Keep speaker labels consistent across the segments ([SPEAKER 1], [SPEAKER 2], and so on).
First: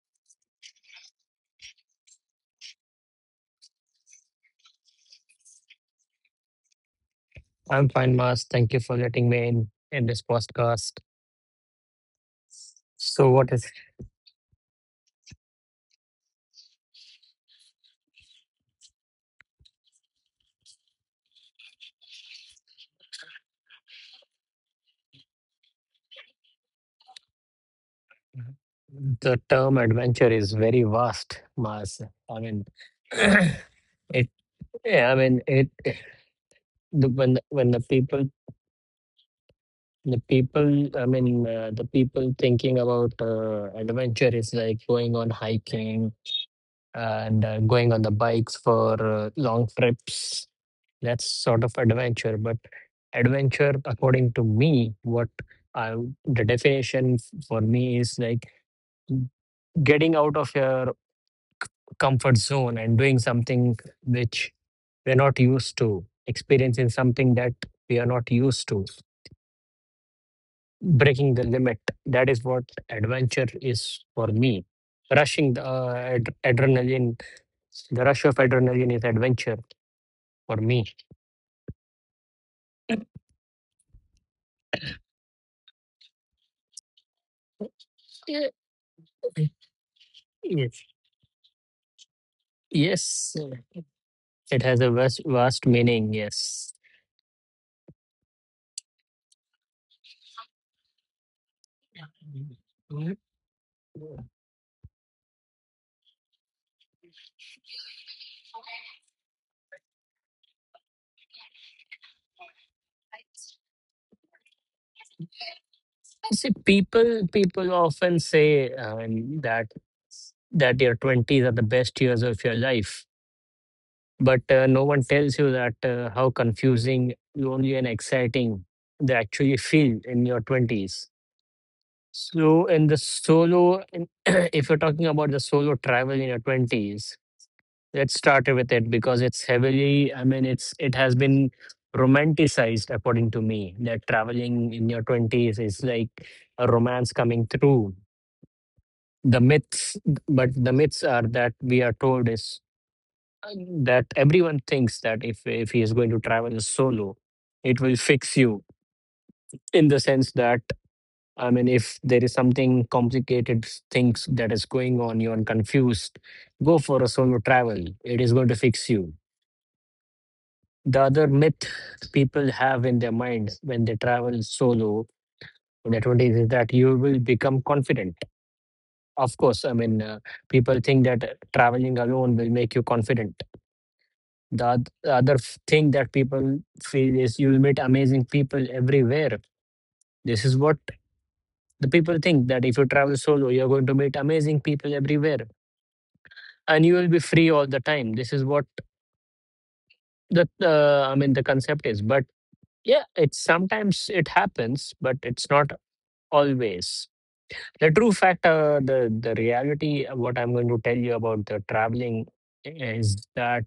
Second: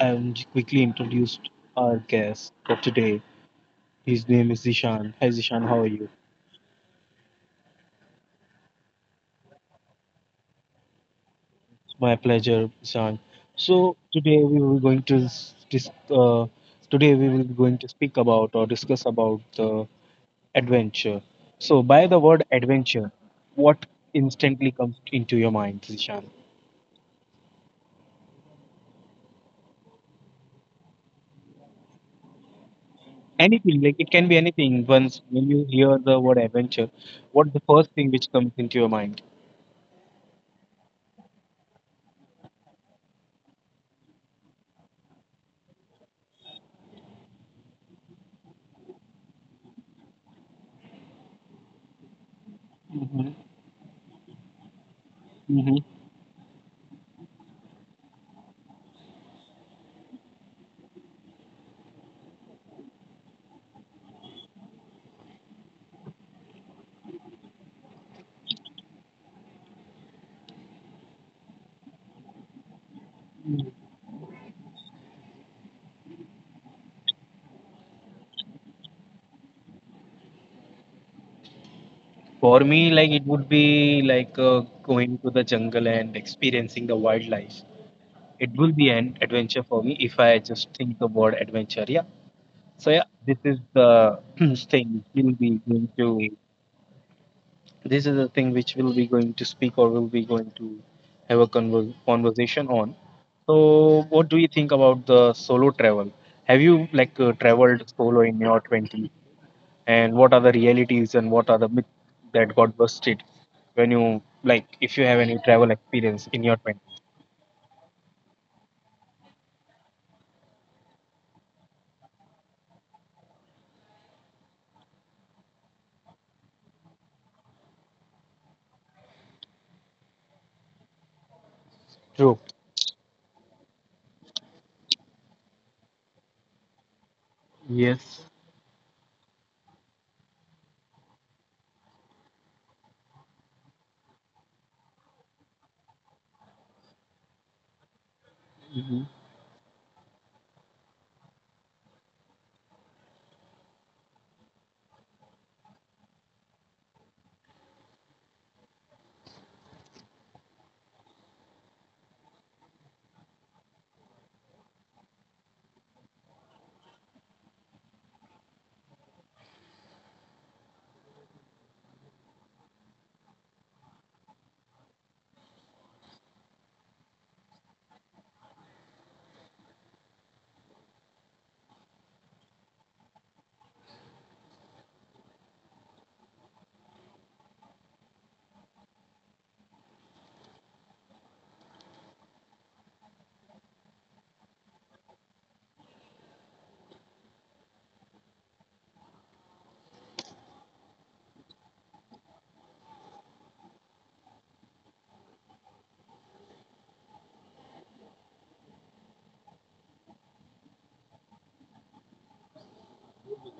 [SPEAKER 1] And quickly introduced our guest for today. His name is Ishan. Hi, Ishan, how are you?
[SPEAKER 2] I'm fine, Mas. Thank you for letting me in this podcast.
[SPEAKER 1] My pleasure, Ishan.
[SPEAKER 2] So, what is
[SPEAKER 1] So today we will going to s- dis- uh, today we will be going to speak about or discuss about the adventure. So by the word adventure, what instantly comes into your mind, Ishan?
[SPEAKER 2] the term adventure is very vast, Mas. I mean, it.
[SPEAKER 1] Anything, like it can be anything.
[SPEAKER 2] Yeah, I
[SPEAKER 1] Once
[SPEAKER 2] mean,
[SPEAKER 1] when you
[SPEAKER 2] it.
[SPEAKER 1] hear the word adventure,
[SPEAKER 2] The, when the-
[SPEAKER 1] what the
[SPEAKER 2] when the
[SPEAKER 1] first thing which
[SPEAKER 2] people,
[SPEAKER 1] comes into your mind?
[SPEAKER 2] the people. I mean, the people thinking about adventure is like going on hiking and going on the bikes for long trips. That's sort of adventure. But
[SPEAKER 1] Hmm.
[SPEAKER 2] adventure, according to me, what
[SPEAKER 1] Hmm.
[SPEAKER 2] the definition for me is like getting out of your comfort zone and doing something which we're not used to, experiencing something that we are not used to, breaking the limit. That is what adventure is for me. Rushing the adrenaline, the rush of adrenaline is adventure for me.
[SPEAKER 1] For me, like it would be like going to the jungle and experiencing the wildlife.
[SPEAKER 2] Yeah.
[SPEAKER 1] It will be an adventure for me if I just
[SPEAKER 2] Yes.
[SPEAKER 1] think the word adventure. Yeah. So yeah,
[SPEAKER 2] Yes.
[SPEAKER 1] this is the
[SPEAKER 2] It has
[SPEAKER 1] thing
[SPEAKER 2] a vast,
[SPEAKER 1] we'll be
[SPEAKER 2] vast
[SPEAKER 1] going to.
[SPEAKER 2] meaning, yes.
[SPEAKER 1] This is the thing which we'll be going to speak or we'll be going to have a conversation on.
[SPEAKER 2] Mhm.
[SPEAKER 1] So, what
[SPEAKER 2] I
[SPEAKER 1] do you think about the solo travel? Have you like traveled solo in your 20s? And what are the realities and what are the myths that got busted when you, like if you have any travel experience in
[SPEAKER 2] see,
[SPEAKER 1] your 20s?
[SPEAKER 2] people often say that your 20s are the best years of your life, but no one tells you that how confusing, lonely, and exciting they actually feel in your 20s.
[SPEAKER 1] True.
[SPEAKER 2] So, in the solo, in, if you're talking about the solo travel in your 20s, let's
[SPEAKER 1] Yes.
[SPEAKER 2] start with it because it's heavily, I mean, it's it has been romanticized according to me, that traveling in your 20s is like a romance coming through.
[SPEAKER 1] Hmm.
[SPEAKER 2] The myths, but the myths are that we are told is uh, that everyone thinks that if he is going to travel solo, it will fix you in the sense that, I mean, if there is something complicated things that is going on, you are confused, go for a solo travel. It is going to fix you. The other myth people have in their mind when they travel solo in their 20s is that you will become confident. Of course, I mean, people think that traveling alone will make you confident. The other thing that people feel is you'll meet amazing people everywhere. This is what the people think, that if you travel solo, you're going to meet amazing people everywhere, and you will be free all the time. This is what the, I mean, the concept is. But yeah, it's sometimes it happens, but it's not always the true fact. The reality, what I'm going to tell you about the traveling is that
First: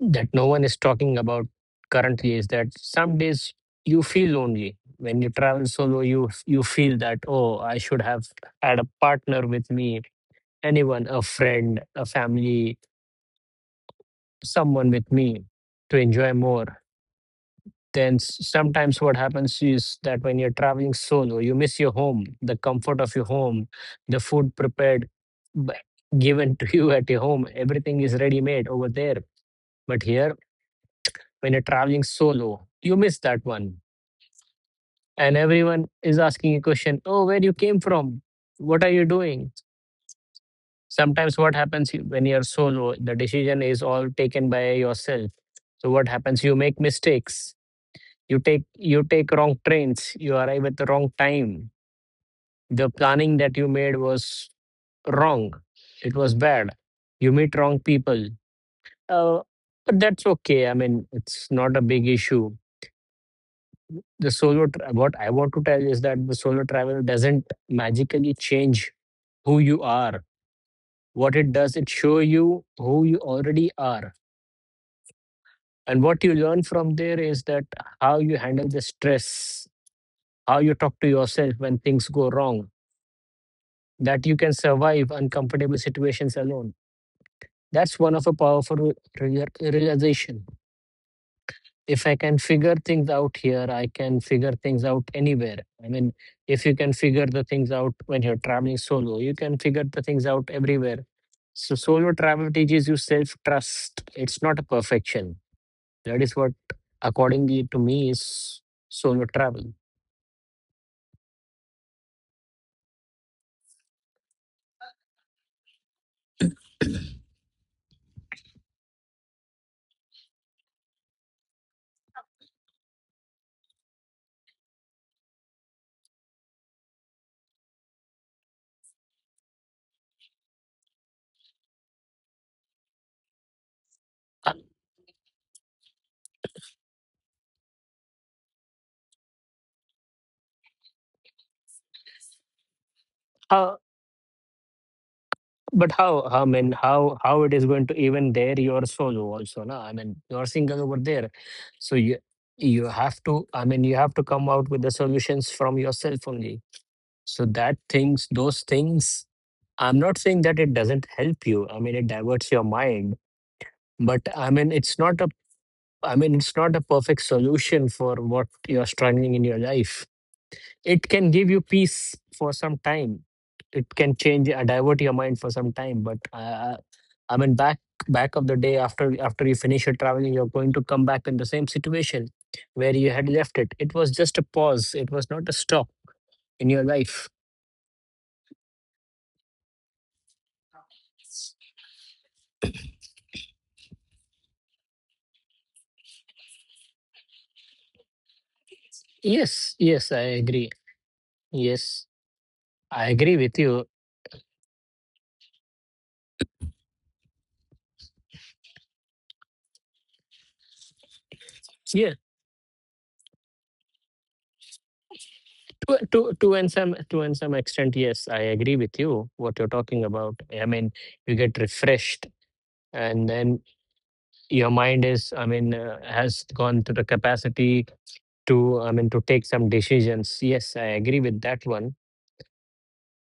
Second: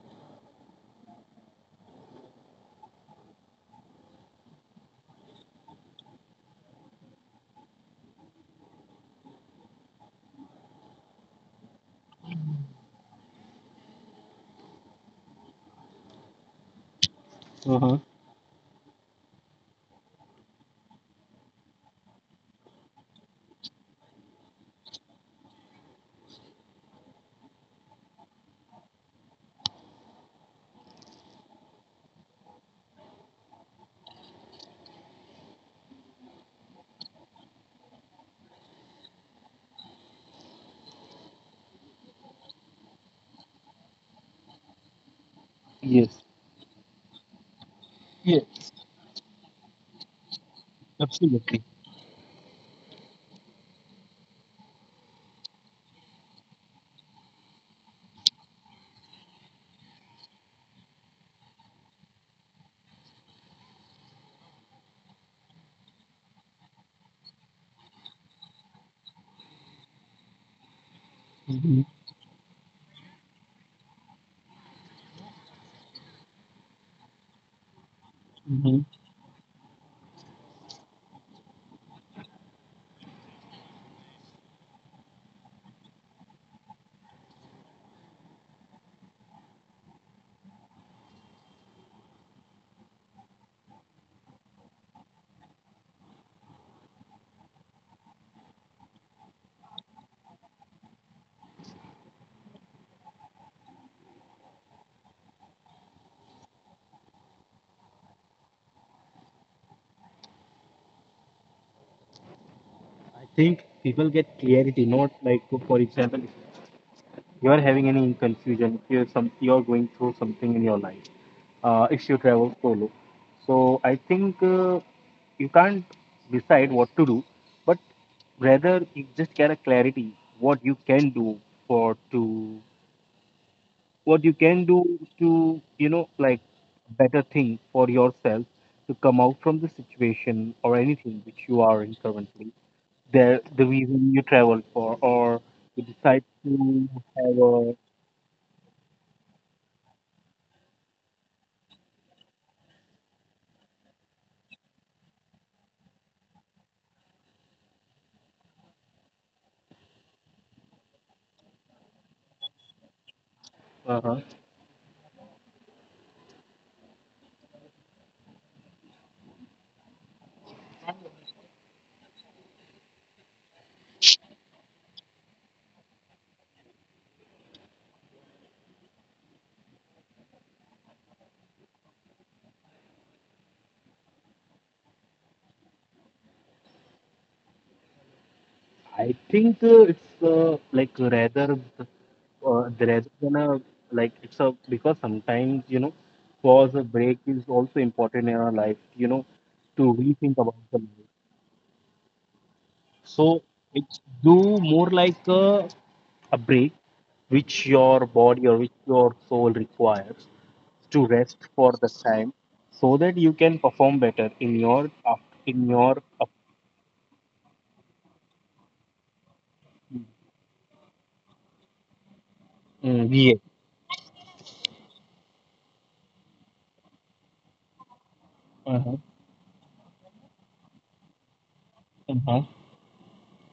[SPEAKER 2] that no one is talking about currently, is that some days you feel lonely when you travel solo. You feel that, oh, I should have had a partner with me, anyone, a friend, a family, someone with me, to enjoy more.
[SPEAKER 1] Uh-huh.
[SPEAKER 2] Then sometimes what happens is that when you're traveling solo, you miss your home, the comfort of your home, the food prepared, b- given to you at your home. Everything is ready made over there. But here, when you're traveling solo, you miss that one. And everyone is asking a question, oh, where you came from? What are you doing? Sometimes what happens, when you're solo, the decision is all taken by yourself. So what
[SPEAKER 1] Yes.
[SPEAKER 2] happens? You make mistakes. you take
[SPEAKER 1] Yes.
[SPEAKER 2] you take wrong trains, you arrive at the wrong
[SPEAKER 1] Absolutely.
[SPEAKER 2] time. The planning that you made was wrong. It was bad. You meet wrong people. Uh, but that's okay. I mean, it's not a big issue. What I want to tell is that the solo travel doesn't magically change who you are. What it does,
[SPEAKER 1] Mm-hmm.
[SPEAKER 2] it show you who you already are. And what you learn from there is that how you handle
[SPEAKER 1] Hmm.
[SPEAKER 2] the stress, how you talk to yourself when things go wrong, that you can survive uncomfortable situations alone. That's one of a powerful realization. If I can figure things out here, I can figure things out anywhere. I mean, if you can figure the things out when you're traveling solo, you can figure the things out everywhere. So, solo travel teaches you self trust. It's not a perfection. That is what, accordingly to me, is solo travel.
[SPEAKER 1] I think people get clarity, not like for example, if you are having any confusion, if you're going through something in your life. If you travel solo. So I think, you can't decide what to do, but rather you just get a clarity what you can do for to what you
[SPEAKER 2] Uh,
[SPEAKER 1] can do to like better thing for yourself to come out from the situation or anything which you are in currently. The
[SPEAKER 2] uh,
[SPEAKER 1] reason you travel for, or you
[SPEAKER 2] But how,
[SPEAKER 1] decide
[SPEAKER 2] I mean,
[SPEAKER 1] to have
[SPEAKER 2] how it is
[SPEAKER 1] a
[SPEAKER 2] going to, even there your solo also, no? I mean, you're single over there, so you have to, I mean, you have to come out with the solutions from yourself only. So that things, those things, I'm not saying that it doesn't help you. I mean, it diverts your mind,
[SPEAKER 1] uh
[SPEAKER 2] but I mean, it's not a, I mean, it's not a perfect solution for what you're struggling in your life. It can give you peace for some time, it can change, divert your mind for some time, but I mean, back of the day, after you finish your traveling, you're going to come back in the same situation where you had left it. It was just a pause, it was not a stop in your life.
[SPEAKER 1] I think, it's, like rather the, uh, rather than a, like it's a, because sometimes pause, a break is also important in our life, you know
[SPEAKER 2] Yes,
[SPEAKER 1] to
[SPEAKER 2] yes,
[SPEAKER 1] rethink
[SPEAKER 2] I
[SPEAKER 1] about
[SPEAKER 2] agree.
[SPEAKER 1] the life.
[SPEAKER 2] Yes, I
[SPEAKER 1] So
[SPEAKER 2] agree with you.
[SPEAKER 1] it's do more like a break, which your body or which your soul requires to rest for the
[SPEAKER 2] Yeah.
[SPEAKER 1] time so that you can perform better in your up. in your up,
[SPEAKER 2] To and some, to and some extent, yes, I agree with you what you're talking about. I mean, you get refreshed,
[SPEAKER 1] mm, yeah.
[SPEAKER 2] and then your mind is, I mean, has gone to the capacity to,
[SPEAKER 1] Uh-huh.
[SPEAKER 2] I mean, to take some decisions. Yes, I agree with that one.
[SPEAKER 1] Uh-huh.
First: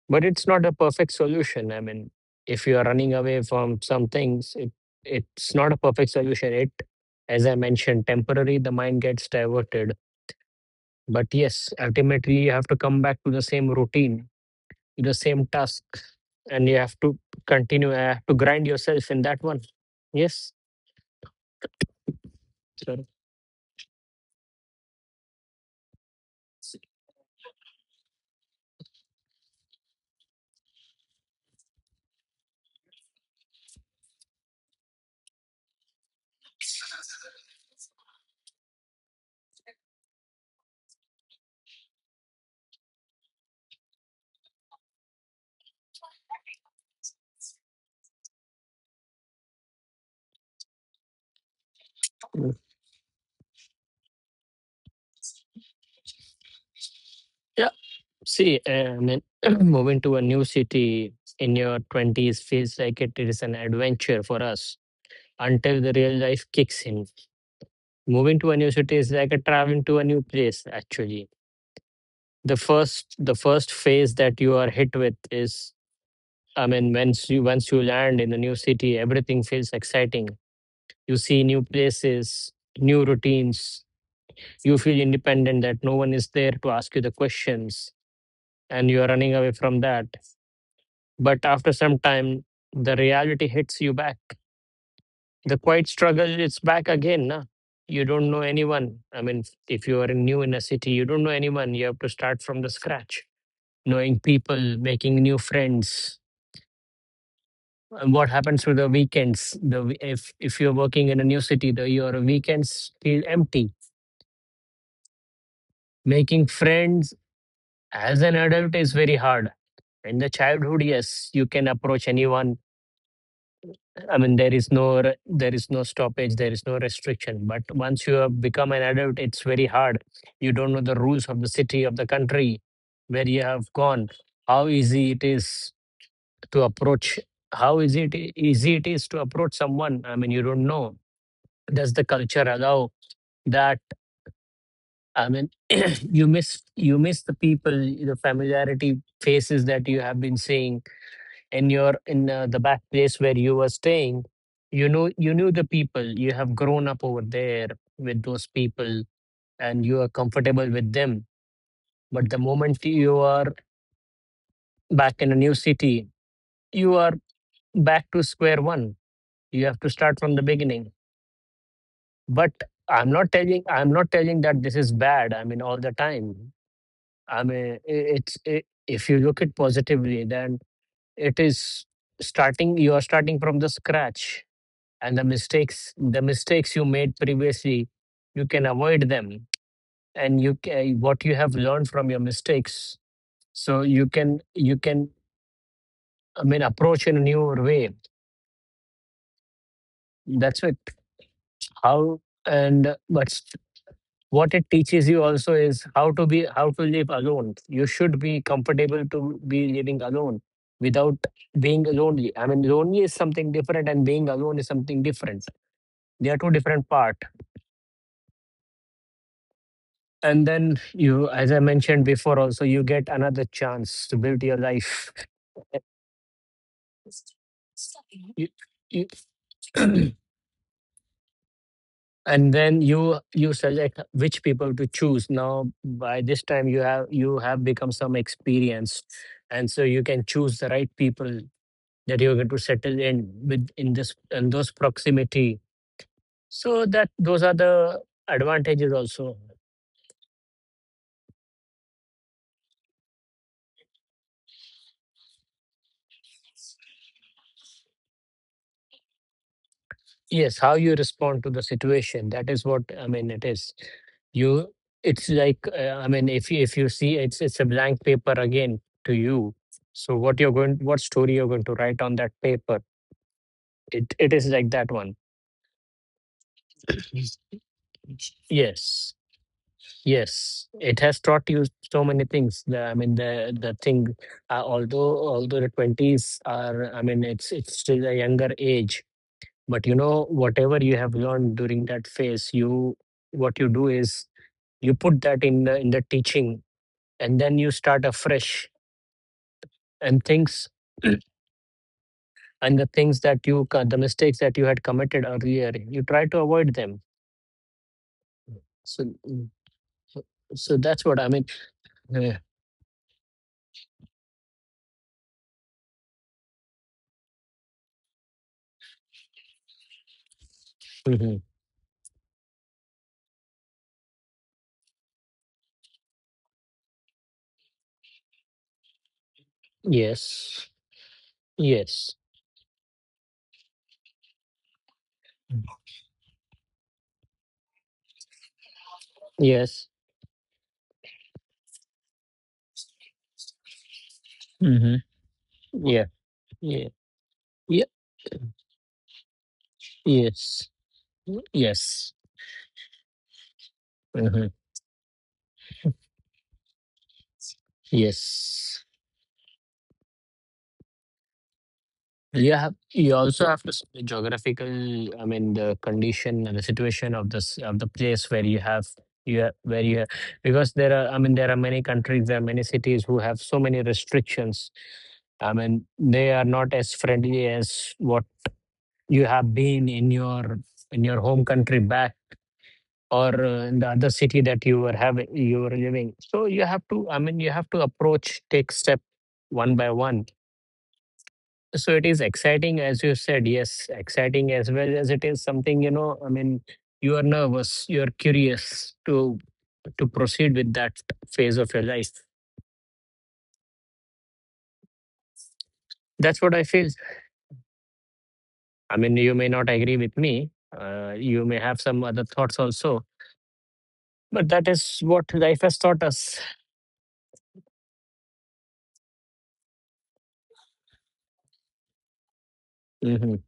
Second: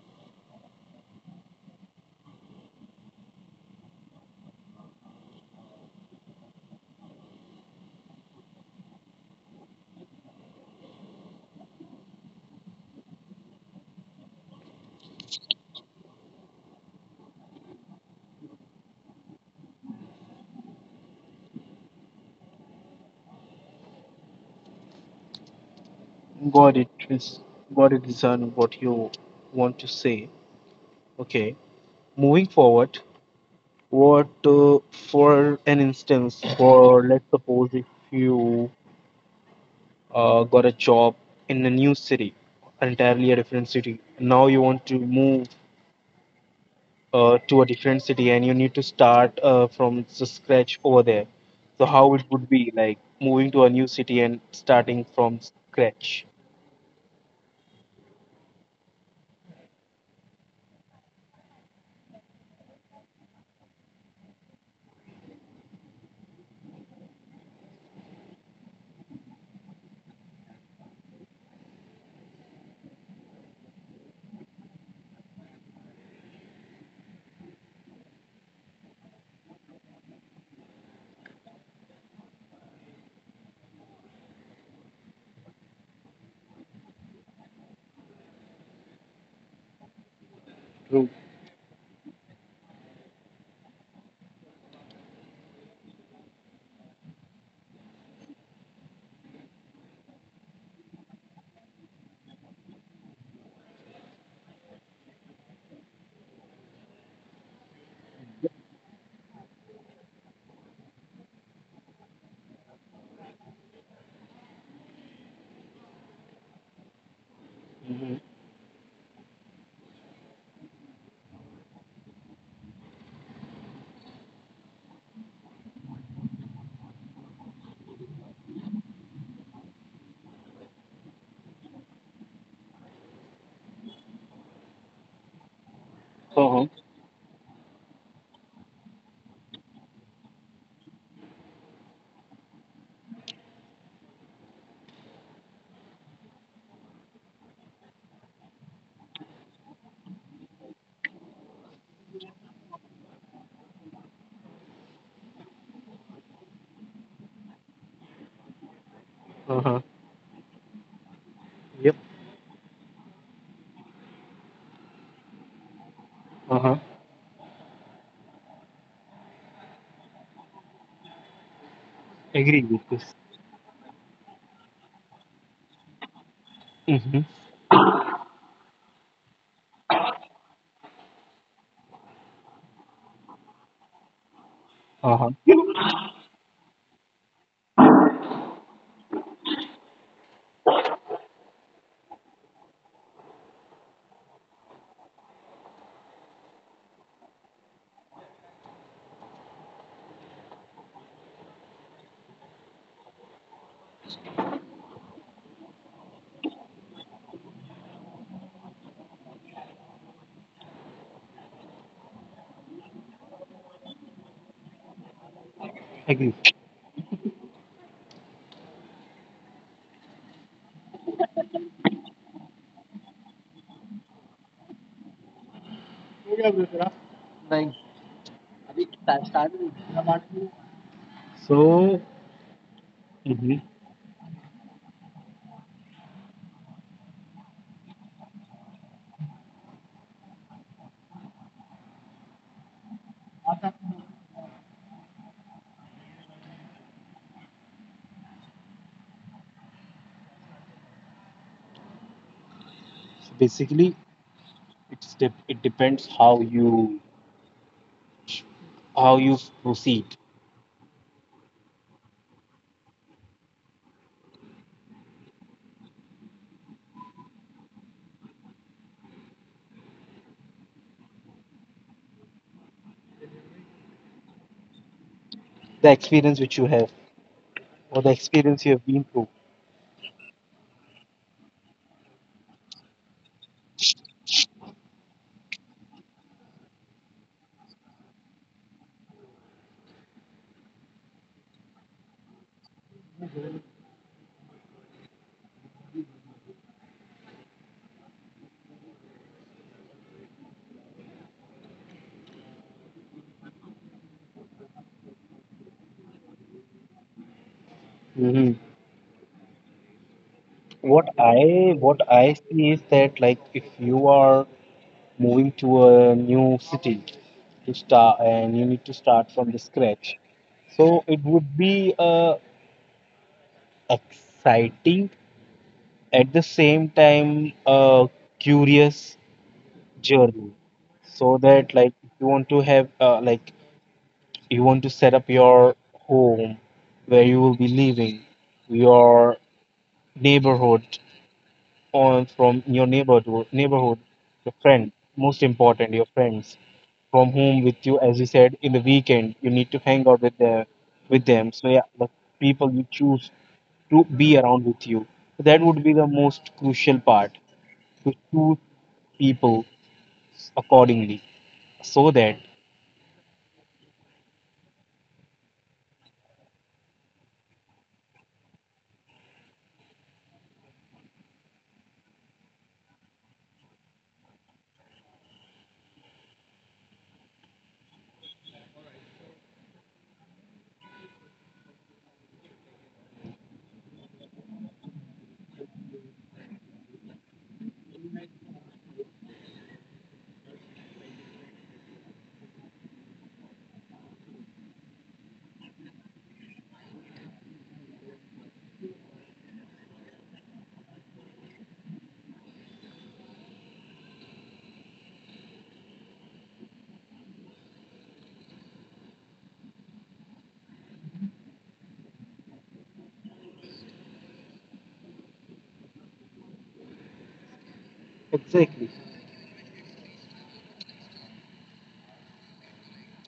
[SPEAKER 2] But it's not a perfect solution. I mean, if you are running away from some things, it's not a perfect solution. It as I mentioned, temporary the mind gets diverted, but yes, ultimately you have to come back to the same routine, to the same task, and you have to continue to grind yourself in that one. Yes, sir.
[SPEAKER 1] got it Chris. Got it Zan, what you want to say. Okay. Moving forward, what, for an instance, for let's suppose if you got a job in a new city, entirely a different city. Now you want to move to a different city and you need to start from the scratch over there. So how it would be like moving to a new city and starting from scratch?
[SPEAKER 2] See, and then moving to a new city in your 20s feels like it is an adventure for us until the real life kicks in. Moving to a new city is like a traveling to a new place actually. The first phase that you are hit with is, I mean, once you land in a new city, everything feels exciting. You see new places, new routines, you feel independent that no one is there to ask you the questions, and you are running away from that.
[SPEAKER 1] True.
[SPEAKER 2] But after some time, the reality hits you back. The quiet struggle is back again. Na? You don't know anyone. I mean, if you are new in a city, you don't know anyone. You have to start from the scratch, knowing people, making new friends. And what happens with the weekends? If you're working in a new city, the your weekends feel empty. Making friends as
[SPEAKER 1] Hmm.
[SPEAKER 2] an adult is very hard. In the childhood, yes, you can approach anyone. I mean, there is no there is no stoppage, there is no restriction. But once you have become an adult, it's very hard. You don't know the rules of the city, of the country, where you have gone. How easy it is to
[SPEAKER 1] Uh-huh.
[SPEAKER 2] approach. How easy it easy it is to approach someone. I mean, you don't know. Does the culture allow that? I mean, you miss, the people, the familiarity, faces that you have been seeing in your, in the back place where you were staying. You know, you knew the people, you have grown up over there with those people,
[SPEAKER 1] Uh
[SPEAKER 2] and
[SPEAKER 1] huh.
[SPEAKER 2] you are comfortable with them.
[SPEAKER 1] Yep.
[SPEAKER 2] But the moment you are back in a new city,
[SPEAKER 1] Uh huh.
[SPEAKER 2] you are back to square one, you have to start from the beginning. But
[SPEAKER 1] Agree with
[SPEAKER 2] i'm
[SPEAKER 1] this.
[SPEAKER 2] not telling i'm not telling that this is bad, I mean, all the time.
[SPEAKER 1] Mm-hmm.
[SPEAKER 2] I mean, I- it's I if you look at positively, then it is, starting, you are starting from the scratch, and the
[SPEAKER 1] Uh huh.
[SPEAKER 2] mistakes the mistakes you made previously, you can avoid them, and you can, what you have learned from your mistakes, so you can, I mean, approach in a newer way. That's it. How. And what it teaches you also is how to be, how to live alone. You should be comfortable to be living alone without being lonely. I mean, lonely is something different, and being alone is something different. They are two different parts. And then you, as I mentioned before, also you get another chance to build your life.
[SPEAKER 1] Agree.
[SPEAKER 2] You, you,
[SPEAKER 1] So,
[SPEAKER 2] and then you
[SPEAKER 1] mhm.
[SPEAKER 2] select which people to choose. Now by this time you have, you have become some experience, and so you can choose the right people that you're going to settle in with, in this, in those proximity. So that those are the advantages also.
[SPEAKER 1] So basically, it's it depends how you proceed,
[SPEAKER 2] Yes, how you respond to the situation. That is what I mean. It is you. It's like I mean, if you see, it's a blank paper again to you. So what you're going, what story you're going to write on that paper? It is like that one.
[SPEAKER 1] the experience which you have,
[SPEAKER 2] Yes,
[SPEAKER 1] or the experience you have
[SPEAKER 2] yes.
[SPEAKER 1] been through.
[SPEAKER 2] Yes. It has taught you so many things. The, I mean, the thing. Although the twenties are, I mean, it's still a younger age. But you know, whatever you have learned during that phase, you what you do is you put that in the teaching and then you start afresh and things and the things that the mistakes that you had committed earlier you try to avoid them.
[SPEAKER 1] Hmm.
[SPEAKER 2] So so that's what I
[SPEAKER 1] What
[SPEAKER 2] mean.
[SPEAKER 1] I what
[SPEAKER 2] Yeah.
[SPEAKER 1] I see is that like if you are moving to a new city to start and you need to start from the scratch, so
[SPEAKER 2] Mhm.
[SPEAKER 1] it would be exciting, at the same time, uh, curious
[SPEAKER 2] Yes,
[SPEAKER 1] journey, so
[SPEAKER 2] yes.
[SPEAKER 1] that like you want to have, like you want to set up
[SPEAKER 2] Mm.
[SPEAKER 1] your home where you will be living, your
[SPEAKER 2] Yes.
[SPEAKER 1] neighborhood on from your neighborhood neighborhood, your
[SPEAKER 2] Hmm.
[SPEAKER 1] friend, most
[SPEAKER 2] Yeah,
[SPEAKER 1] important your friends,
[SPEAKER 2] yeah,
[SPEAKER 1] from
[SPEAKER 2] yeah.
[SPEAKER 1] whom with you, as you said, in the weekend you need to hang out with
[SPEAKER 2] Yes,
[SPEAKER 1] the, with them. So
[SPEAKER 2] yes.
[SPEAKER 1] yeah, the people you choose to
[SPEAKER 2] Hmm.
[SPEAKER 1] be around with you, that would be the most crucial part, to
[SPEAKER 2] Yes.
[SPEAKER 1] choose people accordingly so
[SPEAKER 2] You
[SPEAKER 1] that.
[SPEAKER 2] have you also have to see the geographical, I mean, the condition and the situation of this of the place where you have where you have, because there are, I mean, there are many countries, there are many cities who have so many restrictions. I mean, they are not as friendly as what you have been in your home country back, or in the other city that you were having you were living. So you have to, I mean, you have to approach take step one by one. So it is exciting, as you said. Yes, exciting as well as it is something, you know, I mean, you are nervous, you're curious to proceed with that phase of your life. That's what I feel. I mean, you may not agree with me. You may have some other thoughts also, but that is what life has taught us.
[SPEAKER 1] Exactly.
[SPEAKER 2] Hmm.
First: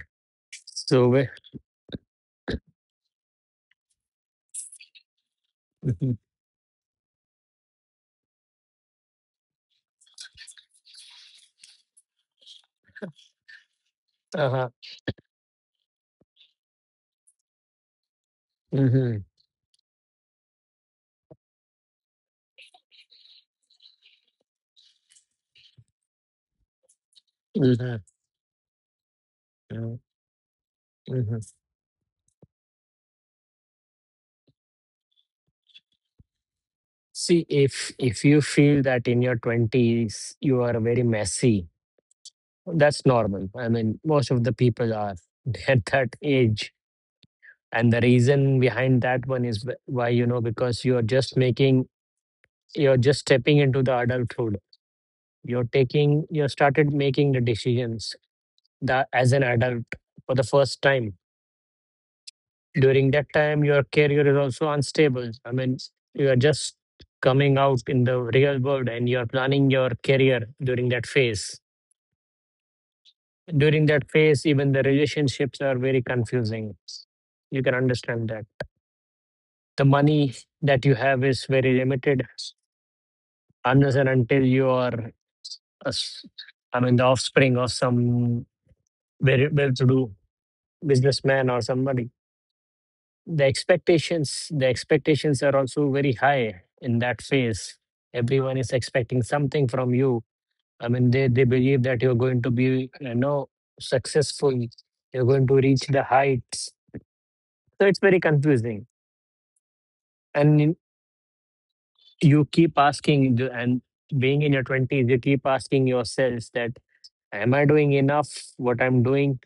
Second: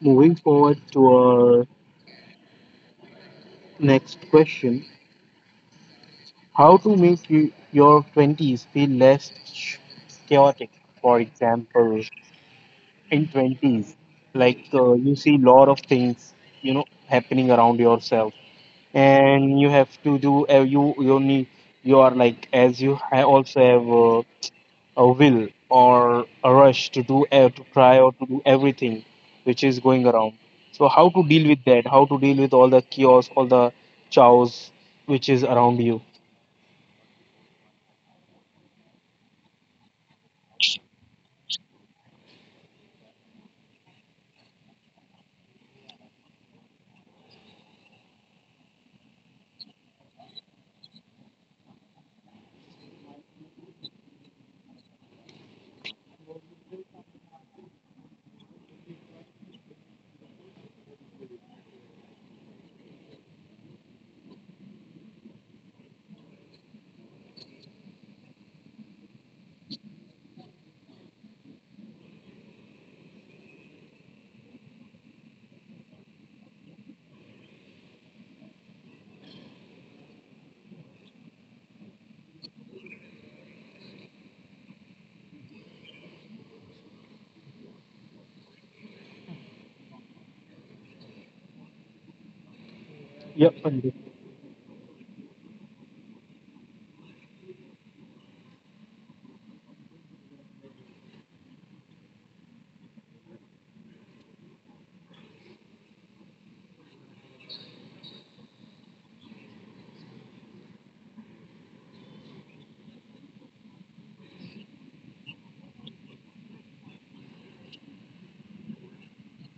[SPEAKER 1] Moving forward to
[SPEAKER 2] So, we-
[SPEAKER 1] our next question.
[SPEAKER 2] Mhm.
[SPEAKER 1] How to make your 20s feel less chaotic? For example, in 20s, like
[SPEAKER 2] Uh-huh.
[SPEAKER 1] you see lot of things, happening around yourself,
[SPEAKER 2] Hmm.
[SPEAKER 1] and you have to do, you need, you are like, as you also have a will or a rush to do, to try
[SPEAKER 2] Hmm.
[SPEAKER 1] or to do everything which is going around. So how to
[SPEAKER 2] Hmm.
[SPEAKER 1] deal with that, how to deal with all the chaos which is around you.
[SPEAKER 2] See, if you feel that in your twenties you are very messy, that's normal. I mean, most of the people are at that age. And the reason behind that one is why, you know, because you're just making, you're just stepping into the adulthood. You're taking, you started making the decisions that as an adult for the first time. During that time, your career is also unstable. I mean, you are just coming out in the real world and you're planning your career during that phase. During that phase even the relationships are very confusing. You can understand that the money that you have is very limited unless and until you are a s- I mean the offspring of some very well-to-do businessman or somebody. the
[SPEAKER 1] Yep, Pandit.
[SPEAKER 2] expectations the expectations are also very high in that phase. Everyone is expecting something from you. I mean, they believe that you're going to be, you know, successful, you're going to reach the heights. So it's very confusing. And you keep asking, and being in your 20s, you keep asking yourselves that, am I doing enough, what I'm doing?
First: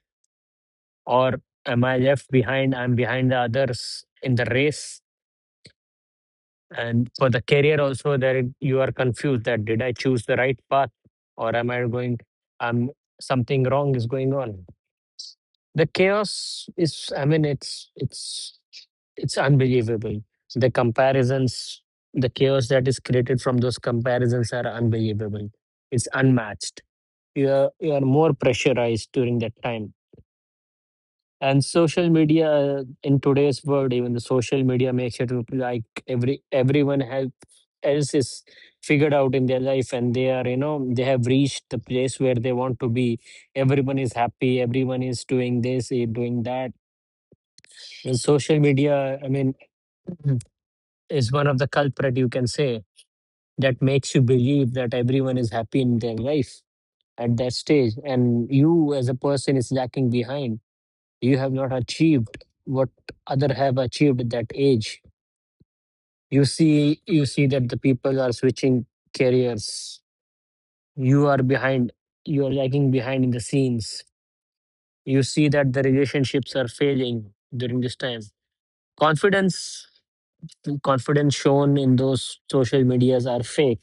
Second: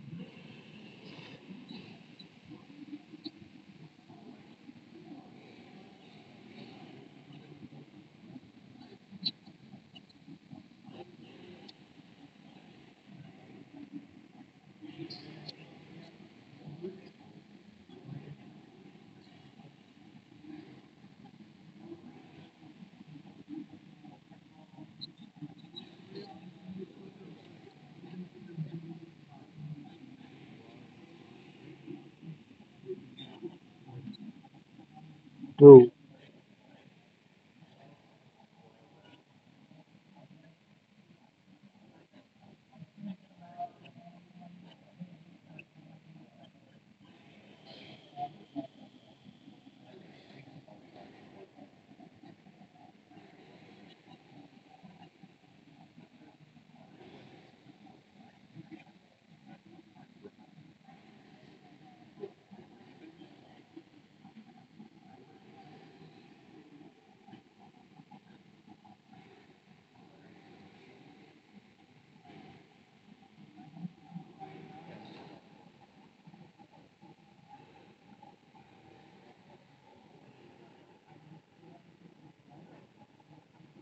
[SPEAKER 2] Or am I left behind? I'm behind the others in the race. And for the career also, you are confused that did I choose the right path, or am I going, um, something wrong is going on. The chaos is, I mean, it's unbelievable. The comparisons, the chaos that is created from those comparisons are unbelievable. It's unmatched. You are more pressurized during that time. And social media, in today's world, even the social media makes it look like
[SPEAKER 1] True.
[SPEAKER 2] everyone has, else is figured out in their life, and they are, you know, they have reached the place where they want to be. Everyone is happy. Everyone is doing this, doing that. And social media, I mean, is one of the culprit you can say that makes you believe that everyone is happy in their life at that stage, and you as a person is lacking behind. You have not achieved what other have achieved at that age. You see that the people are switching careers. You are behind. You are lagging behind in the scenes. You see that the relationships are failing during this time. Confidence confidence shown in those social medias are fake.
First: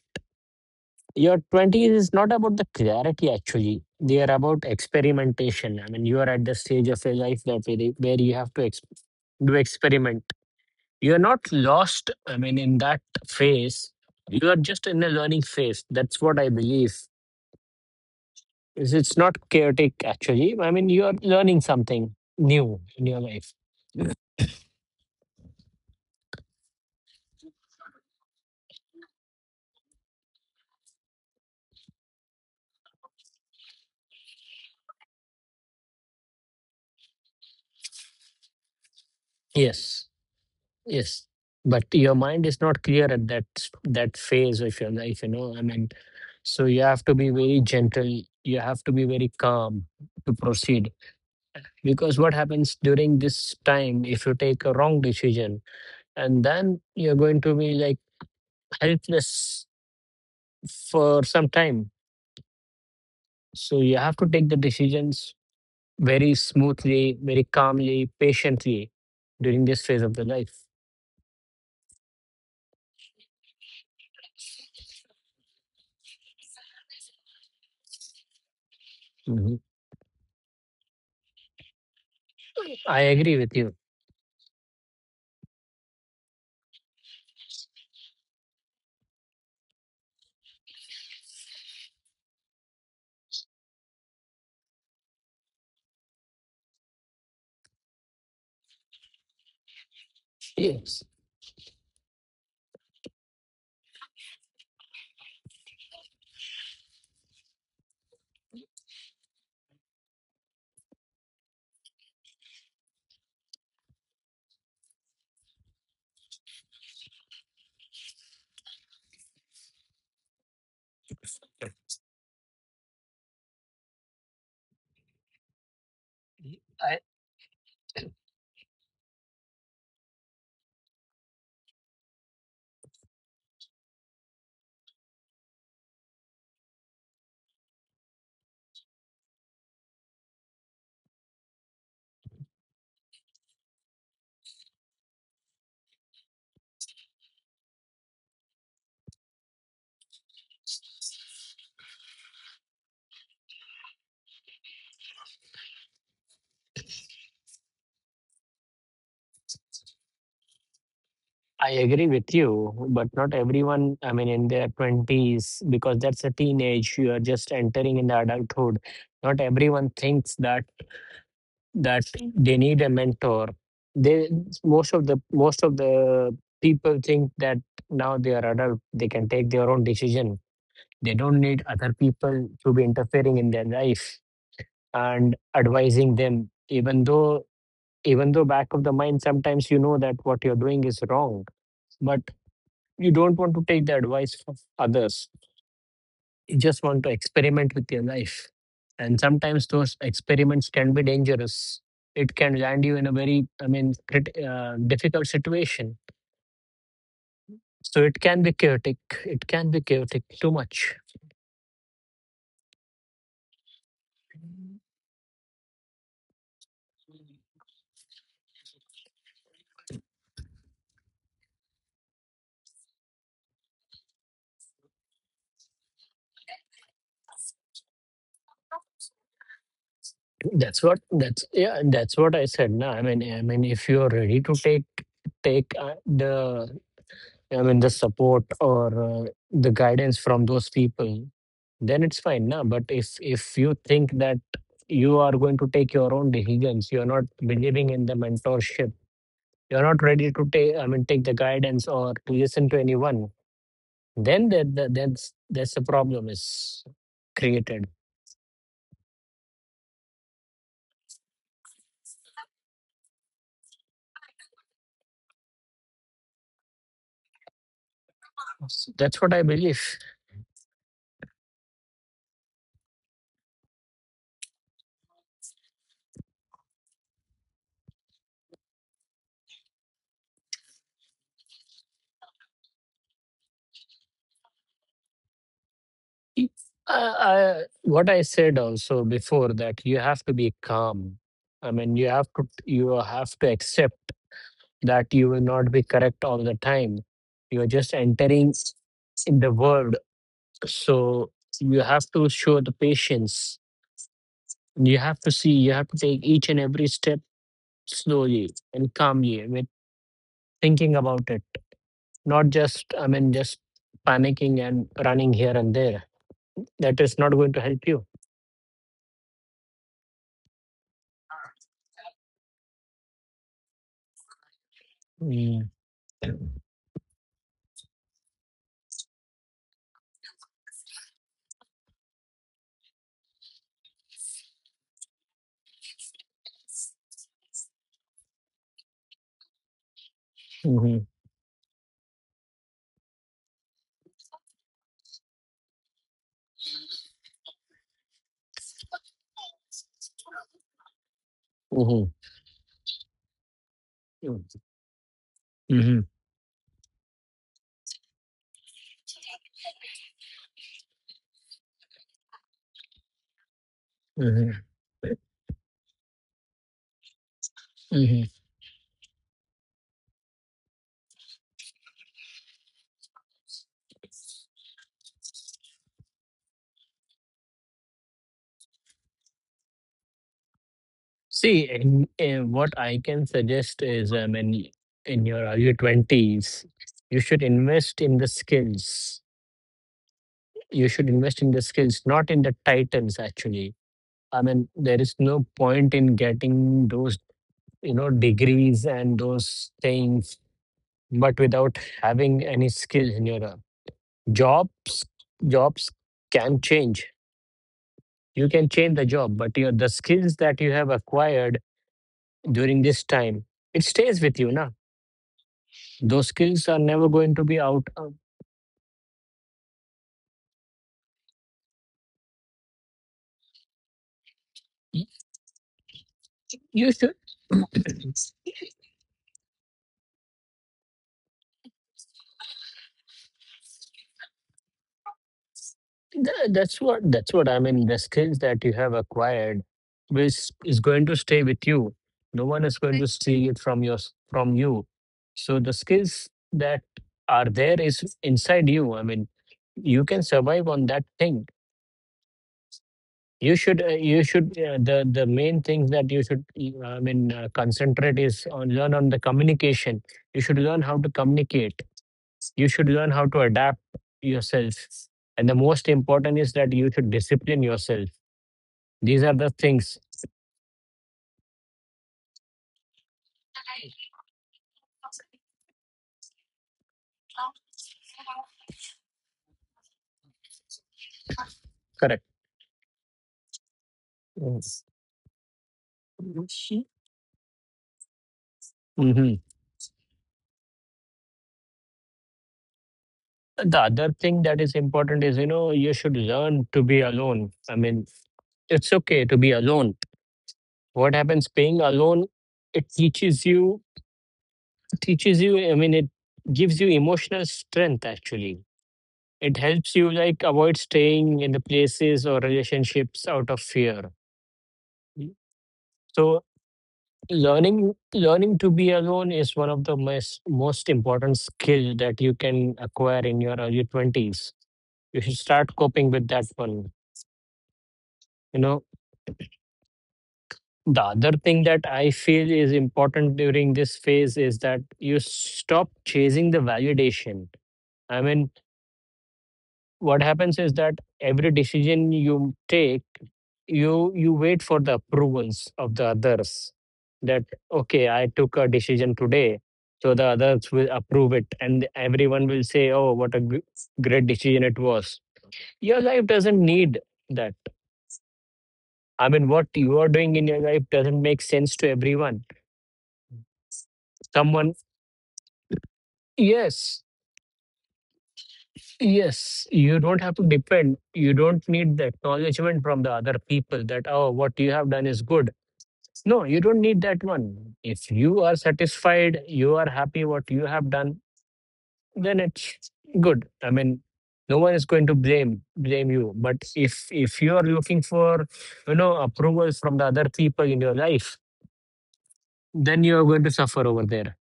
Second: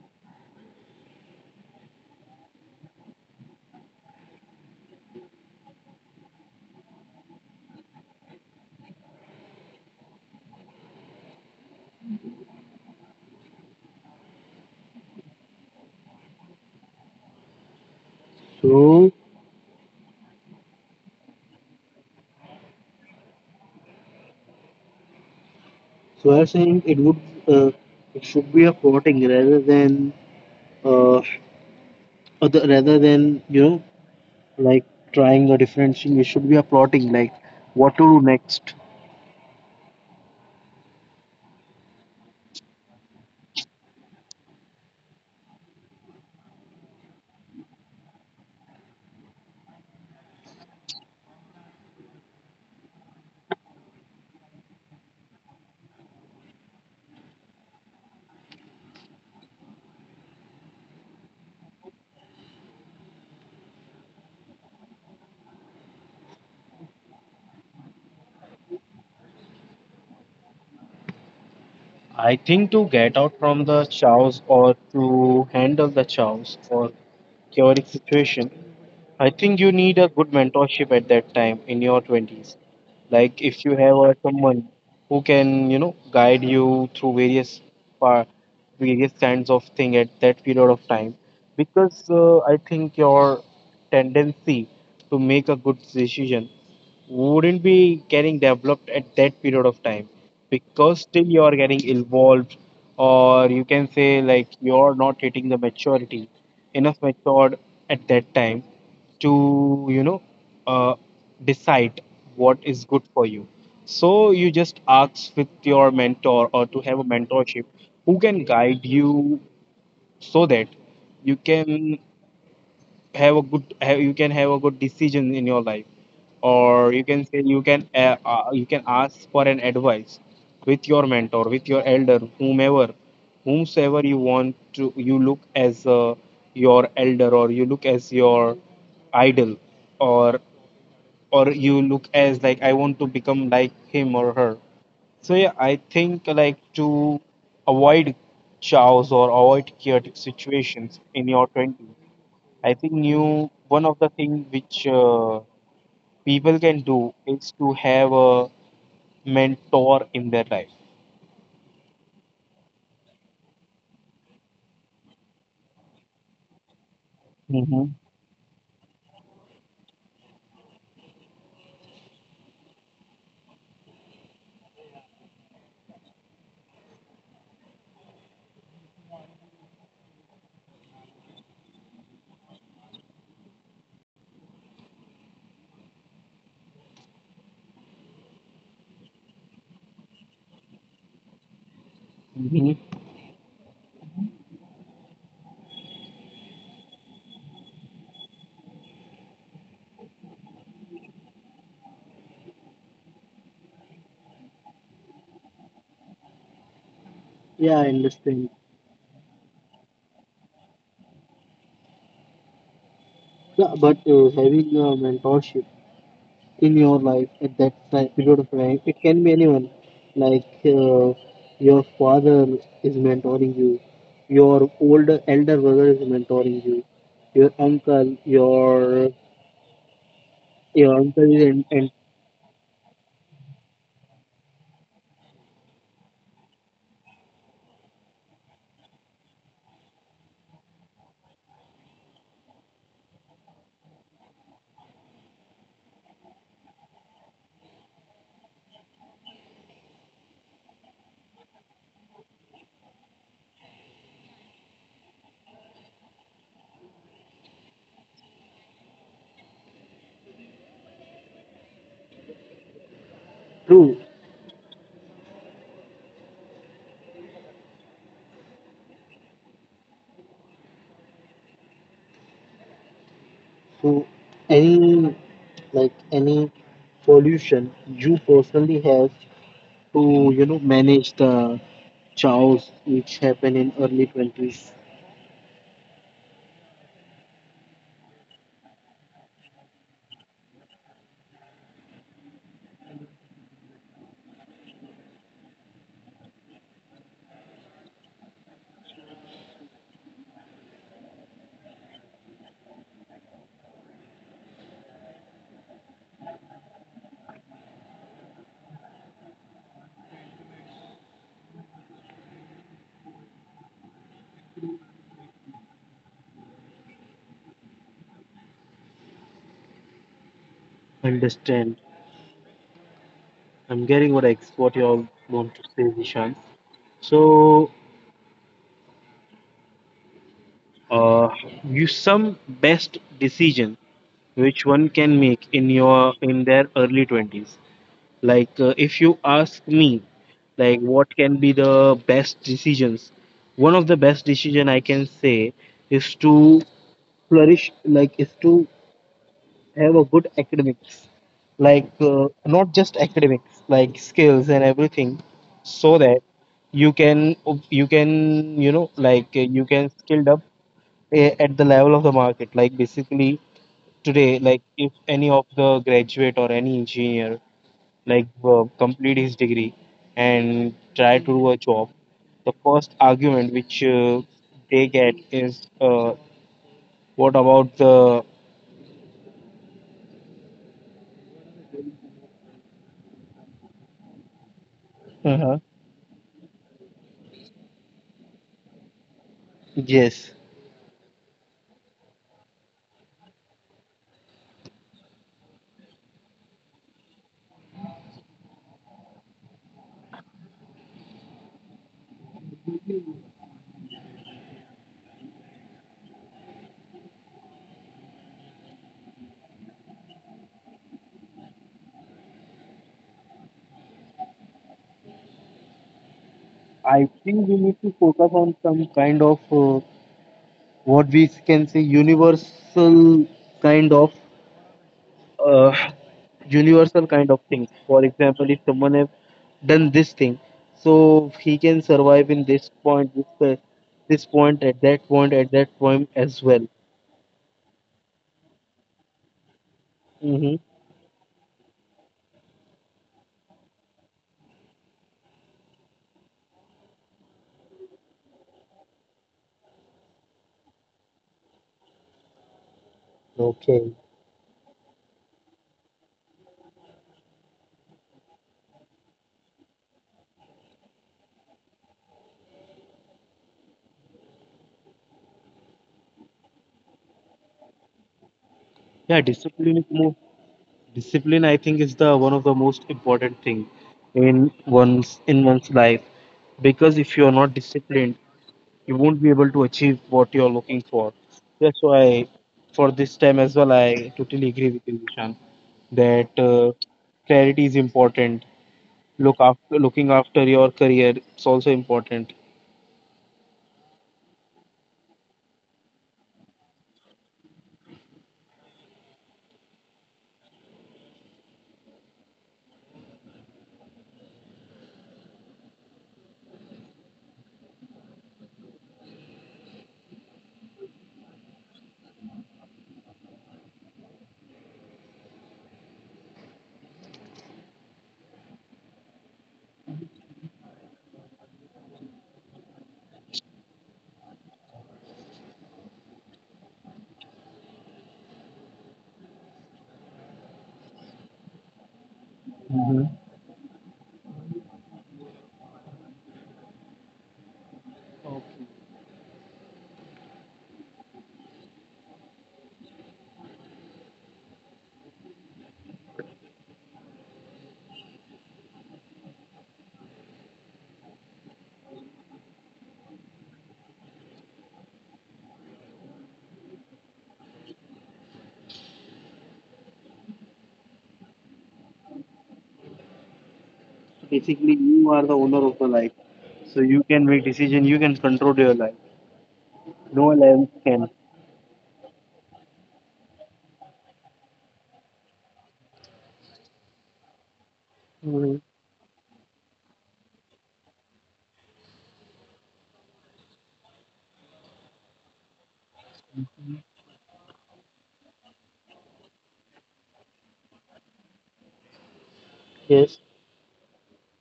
[SPEAKER 2] Your 20s is not about the clarity, actually. They are about experimentation. I mean, you are at the stage of your life that where you have to do experiment. You're not lost, I mean, in that phase. You are just in a learning phase. That's what I believe. It's
[SPEAKER 1] So,
[SPEAKER 2] it's not chaotic, actually. I mean, you are learning something new in your life.
[SPEAKER 1] so, I was saying, uh, it should be a plotting, rather than, uh, rather than, like trying a different thing. It should be a plotting, like what to do next.
[SPEAKER 2] Yes. Yes, but your mind is not clear at that phase of your life, you know. I mean, so you have to be very gentle. You have to be very calm to proceed, because what happens during this time if you take a wrong decision and then you're going to be like helpless for some time. So you have to take the decisions very smoothly, very calmly, patiently during this phase of the life.
[SPEAKER 1] I think to get out from the chaos, or to handle the chaos or chaotic situation, I
[SPEAKER 2] Mhm.
[SPEAKER 1] think you need a good mentorship at that time in your 20s.
[SPEAKER 2] I agree
[SPEAKER 1] Like
[SPEAKER 2] with
[SPEAKER 1] if
[SPEAKER 2] you.
[SPEAKER 1] you have someone who can, guide you through various par- various kinds of thing at that period of time, because I think your tendency to make a good decision wouldn't be getting developed at that period of time,
[SPEAKER 2] Yes.
[SPEAKER 1] because still you are getting involved, or you can say like you're not hitting the maturity, enough matured at that time, to uh, decide what is good for you. So you just ask with your mentor, or to have a mentorship who can guide you so that you can have a good decision in your life. Or you can say, you can ask for an advice with your mentor, with your elder, whomever whomsoever you want to you look as, your elder, or you look as your idol, or or you look as like I want to become like him or her. So yeah, I think like to avoid chaos or avoid chaotic situations in your 20s, I think, you, one of the things which, people can do is to have a mentor in their life.
[SPEAKER 2] I agree with you, but not everyone, I mean, in their 20s, because that's a teenage, you are just
[SPEAKER 1] Mm-hmm.
[SPEAKER 2] entering in the adulthood. Not everyone thinks that that they need a mentor. They most of the people think that now they are adult, they can take their own decision. They don't need other people to be interfering in their life and advising them, even though back of the mind sometimes you know that what you're doing is wrong. But
[SPEAKER 1] Mm-hmm.
[SPEAKER 2] you don't want to take the advice of others. You just want to experiment with your life. And sometimes those experiments can be dangerous. It can land you in a very, I mean, difficult situation.
[SPEAKER 1] Yeah, I
[SPEAKER 2] So it can be
[SPEAKER 1] understand.
[SPEAKER 2] chaotic. It can be chaotic too much.
[SPEAKER 1] Yeah, but having a mentorship in your life at that time, period of time, it can be anyone. Like, your father is mentoring you, your older elder brother is mentoring you, your uncle, your
[SPEAKER 2] That's what.
[SPEAKER 1] your uncle
[SPEAKER 2] That's
[SPEAKER 1] is and,
[SPEAKER 2] yeah.
[SPEAKER 1] and
[SPEAKER 2] That's what I said. Now, I mean, if you are ready to take the, I mean, the support, or the guidance from those people, then it's fine, na. But if you think that you are going to take your own decisions, you are not believing in the mentorship, you are not ready to take, I mean, take the guidance or to listen to anyone, then that's the problem is created.
[SPEAKER 1] True.
[SPEAKER 2] That's what I believe.
[SPEAKER 1] So any, like any pollution you personally have to, manage the chaos which happen in early 20s.
[SPEAKER 2] What I said also before that you have to be calm. I mean, you have to accept that you will not be correct all the time. You're just entering in the world. So you have to show the patience. You have to take each and every step slowly and calmly with thinking about it. Not just, I mean, just panicking and running here and there. That is not going to help you.
[SPEAKER 1] Understand, I'm getting what what you all want
[SPEAKER 2] Mm-hmm.
[SPEAKER 1] to say, Nishant. So uh you some best decision which one can make in your in their early 20s. Like, if you ask me, like,
[SPEAKER 2] Mm-hmm.
[SPEAKER 1] what can be the best decisions? One of the best decision I can say is to flourish, like, is to have a good academics, like,
[SPEAKER 2] Mm-hmm.
[SPEAKER 1] not just academics, like skills and everything, so that you can, you can, like, you can skilled up, at the level of the market. Like, basically, today,
[SPEAKER 2] Mm-hmm.
[SPEAKER 1] like, if any of the graduate or any engineer
[SPEAKER 2] Mm-hmm.
[SPEAKER 1] like complete his degree and try to do a job, the first argument which they get is, what about the.
[SPEAKER 2] In what I can suggest is, I mean, in your
[SPEAKER 1] Uh-huh.
[SPEAKER 2] early 20s, you should invest in the skills.
[SPEAKER 1] Yes,
[SPEAKER 2] You should invest in the skills, not in the titles, actually. I mean, there is no point in getting those, you know, degrees and those things, but without having any skills in your jobs, jobs can change. You can change the job, but your the skills that you have acquired during this time, it stays with you, na? Those skills are
[SPEAKER 1] I
[SPEAKER 2] never going to
[SPEAKER 1] think
[SPEAKER 2] be
[SPEAKER 1] we
[SPEAKER 2] out
[SPEAKER 1] need to
[SPEAKER 2] of
[SPEAKER 1] focus on some kind of, what we can say universal kind of,
[SPEAKER 2] y-
[SPEAKER 1] uh,
[SPEAKER 2] you
[SPEAKER 1] universal
[SPEAKER 2] should
[SPEAKER 1] kind of things. For example, if someone have done this thing, so he can survive in this point, this this point at that point as well.
[SPEAKER 2] that's what I mean. The skills that you have acquired which is going to stay with you, no one is going to steal it from from you. So the skills that are there is inside you, I mean, you can survive on that thing. You should
[SPEAKER 1] Okay.
[SPEAKER 2] you should the main things that you should I mean, concentrate is on learn on the communication. You should learn how to communicate. You should learn how to adapt yourself. And the most important is that you should discipline yourself.
[SPEAKER 1] Yeah,
[SPEAKER 2] These are the
[SPEAKER 1] discipline is
[SPEAKER 2] things.
[SPEAKER 1] more, discipline I think is the one of the most important thing in one's life, because if you are not disciplined, you won't be able to achieve what you are looking for. That's
[SPEAKER 2] Correct.
[SPEAKER 1] why for this time as well, I totally agree with you, Nishan, that clarity is important.
[SPEAKER 2] Hmm.
[SPEAKER 1] Looking after your career is also important.
[SPEAKER 2] The other thing that is important is, you know, you should learn to be alone. I mean, it's okay to be alone. What happens being alone? It teaches you, I mean, it gives you emotional strength, actually. It helps you like avoid staying in the places or relationships out of fear. So. Learning to be alone is one of the most important skill that you can acquire in your early 20s. You should start coping with that one, you know. The other thing that I feel is important during this phase is that you stop chasing the validation. I mean, what happens is that every decision you take, you wait for the approvals of the others, that okay, I took a decision today, so the others will approve it and everyone will say oh what a great decision it was. Your life doesn't need that. I mean, what you are doing in your life doesn't make sense to everyone. Someone.
[SPEAKER 1] Basically, you are the owner of the life, so
[SPEAKER 2] Yes,
[SPEAKER 1] you can make decision. You can control your life.
[SPEAKER 2] yes, you don't
[SPEAKER 1] No
[SPEAKER 2] have to
[SPEAKER 1] one else
[SPEAKER 2] depend,
[SPEAKER 1] can.
[SPEAKER 2] you don't need the acknowledgement from the other people that oh what you have done is good. No, you don't need that one. If you are
[SPEAKER 1] Mhm.
[SPEAKER 2] satisfied, you are happy what you have done, then it's good. I mean, no one is going to blame you. But if you are looking for, approvals from the other people in your life, then you
[SPEAKER 1] Yes.
[SPEAKER 2] are going to suffer over there.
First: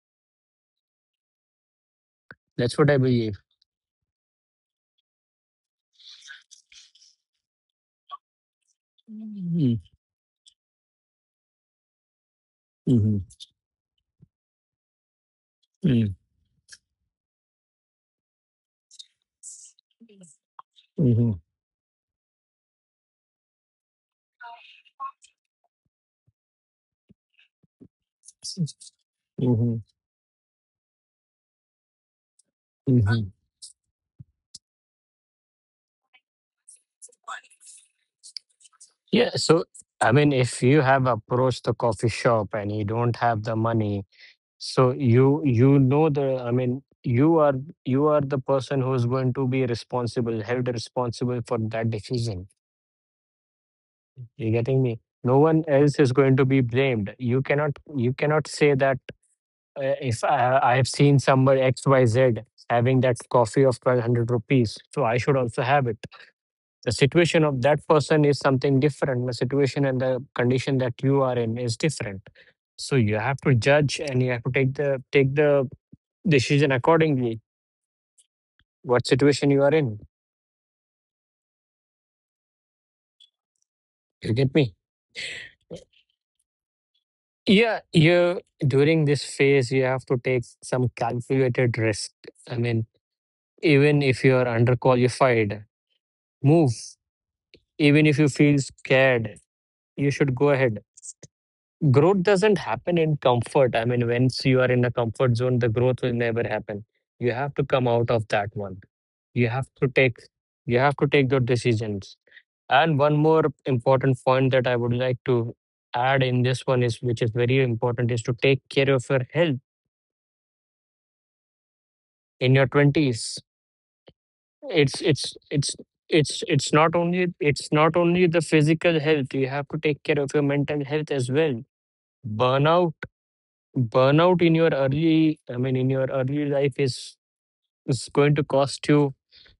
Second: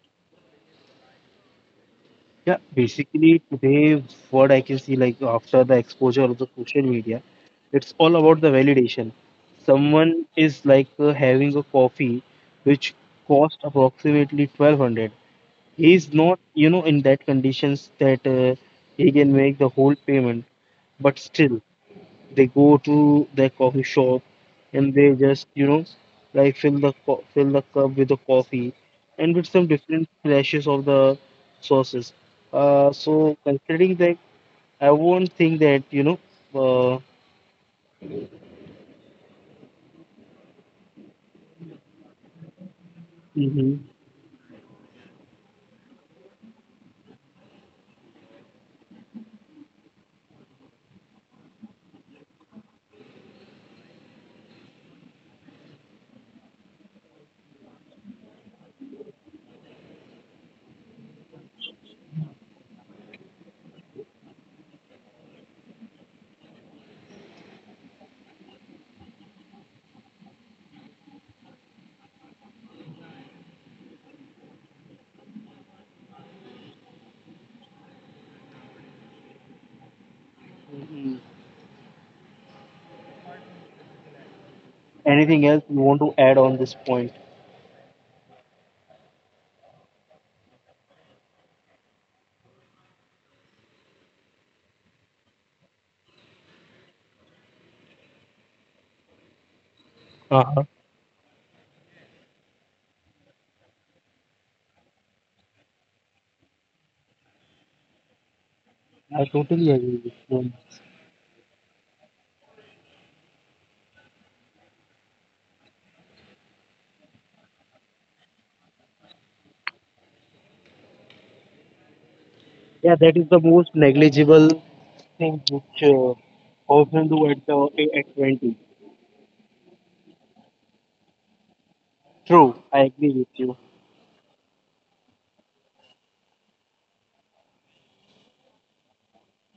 [SPEAKER 1] Yeah,
[SPEAKER 2] That's what I believe.
[SPEAKER 1] basically today what I can see, like after the exposure of the social media, it's all about the validation.
[SPEAKER 2] Mhm.
[SPEAKER 1] Someone is like having a coffee which
[SPEAKER 2] Mhm.
[SPEAKER 1] cost approximately 1200. He
[SPEAKER 2] Mhm.
[SPEAKER 1] is not, in that conditions that he can make the whole payment, but
[SPEAKER 2] Mhm.
[SPEAKER 1] still they go to their coffee shop and they just, like fill the fill the cup with the coffee and with some
[SPEAKER 2] Mhm.
[SPEAKER 1] different flashes of the sauces. Uh,
[SPEAKER 2] Mhm.
[SPEAKER 1] so considering that, I won't think that, uh,
[SPEAKER 2] Yeah. So I mean, if you have approached the coffee shop and you don't have the
[SPEAKER 1] hmm,
[SPEAKER 2] money. So you know the I mean you are the person who's going to be responsible, held responsible for that decision. You getting me? No one else is going to be blamed. You cannot say that if I have seen somebody XYZ having that coffee of 1200 rupees, so I should also have it. The situation of that person is something different. The situation and the condition that you are in is different. So you have to judge and you have to take the decision accordingly what situation you are in. You get me?
[SPEAKER 1] anything else you want to add on this point.
[SPEAKER 2] Yeah, you during this phase you have to take some calculated risk. I mean, even if you are underqualified, move. Even if you feel scared, you should go
[SPEAKER 1] Uh-huh.
[SPEAKER 2] ahead. Growth doesn't happen in comfort. I mean, once you are in a comfort zone, the growth will never happen. You have to come out of that one.
[SPEAKER 1] I
[SPEAKER 2] You have
[SPEAKER 1] totally
[SPEAKER 2] to
[SPEAKER 1] agree with
[SPEAKER 2] take
[SPEAKER 1] you.
[SPEAKER 2] you have to take those decisions. And one more important point that I would like to add in this one is, which is very important, is to take care of your health in your
[SPEAKER 1] Yeah, that is
[SPEAKER 2] twenties.
[SPEAKER 1] the most negligible
[SPEAKER 2] It's it's
[SPEAKER 1] thing
[SPEAKER 2] it's
[SPEAKER 1] which
[SPEAKER 2] it's not
[SPEAKER 1] often
[SPEAKER 2] only
[SPEAKER 1] do at the at
[SPEAKER 2] the
[SPEAKER 1] 20.
[SPEAKER 2] physical health. You have to take care of your mental health as well.
[SPEAKER 1] True, I
[SPEAKER 2] Burnout
[SPEAKER 1] agree with you.
[SPEAKER 2] burnout in your early life is going to cost you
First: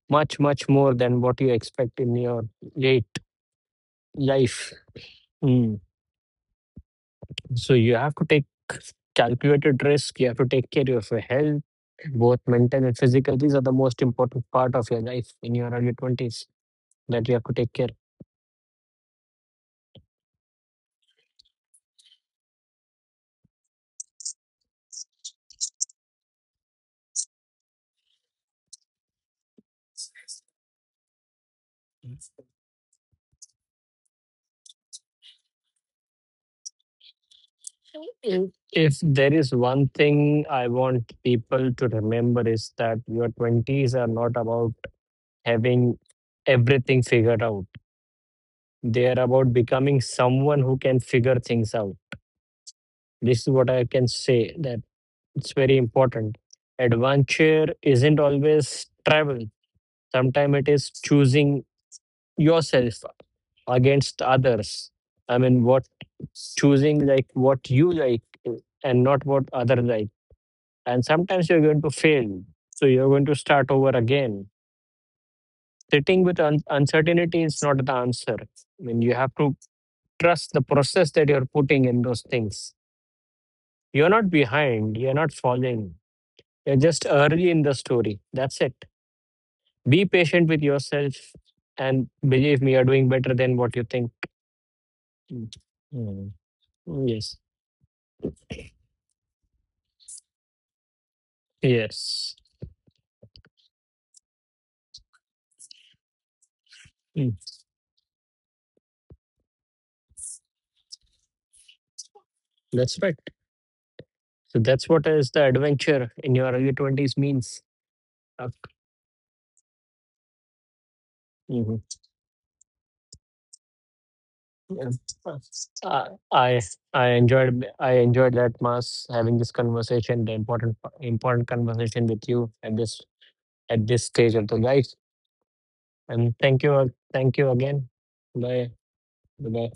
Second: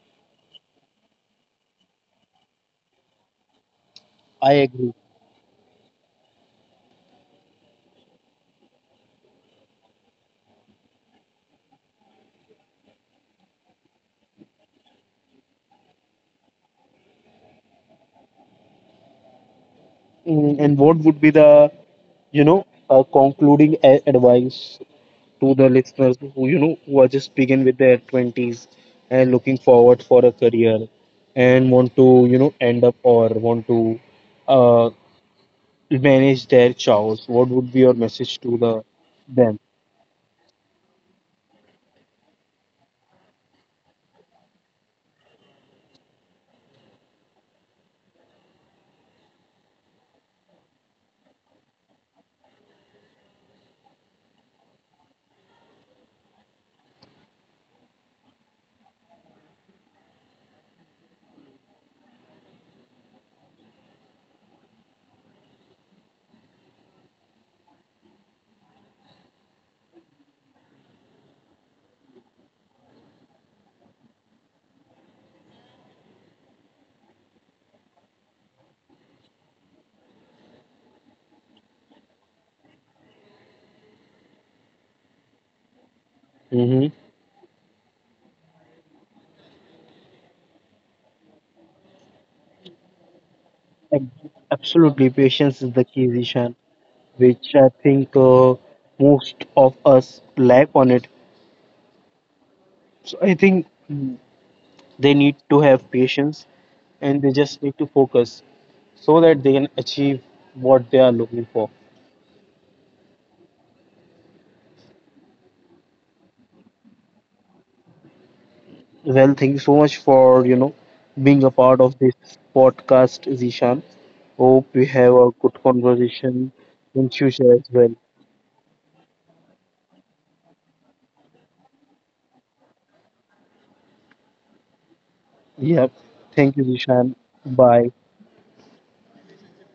[SPEAKER 2] much more than what you expect in your late
[SPEAKER 1] I
[SPEAKER 2] life.
[SPEAKER 1] agree.
[SPEAKER 2] Mm. So you have to take calculated risk. You have to take care of your health, both mental and physical. These are the most important part of your life in your early 20s that you have to take care.
[SPEAKER 1] Mm, and what would be the, a concluding advice to the listeners who are just begin with their 20s and looking forward for a career, and want to, end up, or want to uh, manage their chows. What would be your message
[SPEAKER 2] If,
[SPEAKER 1] to the
[SPEAKER 2] if there is
[SPEAKER 1] them?
[SPEAKER 2] one thing I want people to remember is that your 20s are not about having everything figured out. They are about becoming someone who can figure things out. This is what I can say, that it's very important. Adventure isn't always travel. Sometimes it is choosing yourself against others. I mean, what, choosing like what you like and not what other like. And sometimes you're going to fail, so you're going to start over again. Sitting with uncertainty is not the answer. I mean, you have to trust the process that you're putting in those things. You're not behind. You're not falling. You're
[SPEAKER 1] Mm-hmm.
[SPEAKER 2] just early in the story. That's it. Be patient with yourself, and believe me, you're doing better than what you think.
[SPEAKER 1] Absolutely,
[SPEAKER 2] Mm.
[SPEAKER 1] patience is the key,
[SPEAKER 2] Mm.
[SPEAKER 1] Zishan,
[SPEAKER 2] Yes.
[SPEAKER 1] which I think most of us lack on it.
[SPEAKER 2] Yes,
[SPEAKER 1] So I think they need to have patience and
[SPEAKER 2] mm,
[SPEAKER 1] they just need to focus so that they can achieve what they are looking for.
[SPEAKER 2] that's right. So that's what is the adventure in your early 20s means. Uh,
[SPEAKER 1] Well, thank you so much for being a
[SPEAKER 2] mhm.
[SPEAKER 1] part of this podcast, Zishan. Hope we
[SPEAKER 2] Yeah.
[SPEAKER 1] have a good
[SPEAKER 2] Uh,
[SPEAKER 1] conversation
[SPEAKER 2] I I
[SPEAKER 1] in future as
[SPEAKER 2] enjoyed I
[SPEAKER 1] well.
[SPEAKER 2] enjoyed that mass having this conversation, the important conversation with you at this stage of the life.
[SPEAKER 1] Yep.
[SPEAKER 2] And
[SPEAKER 1] Thank
[SPEAKER 2] thank
[SPEAKER 1] you,
[SPEAKER 2] you
[SPEAKER 1] Zishan.
[SPEAKER 2] thank you again.
[SPEAKER 1] Bye.
[SPEAKER 2] Bye bye.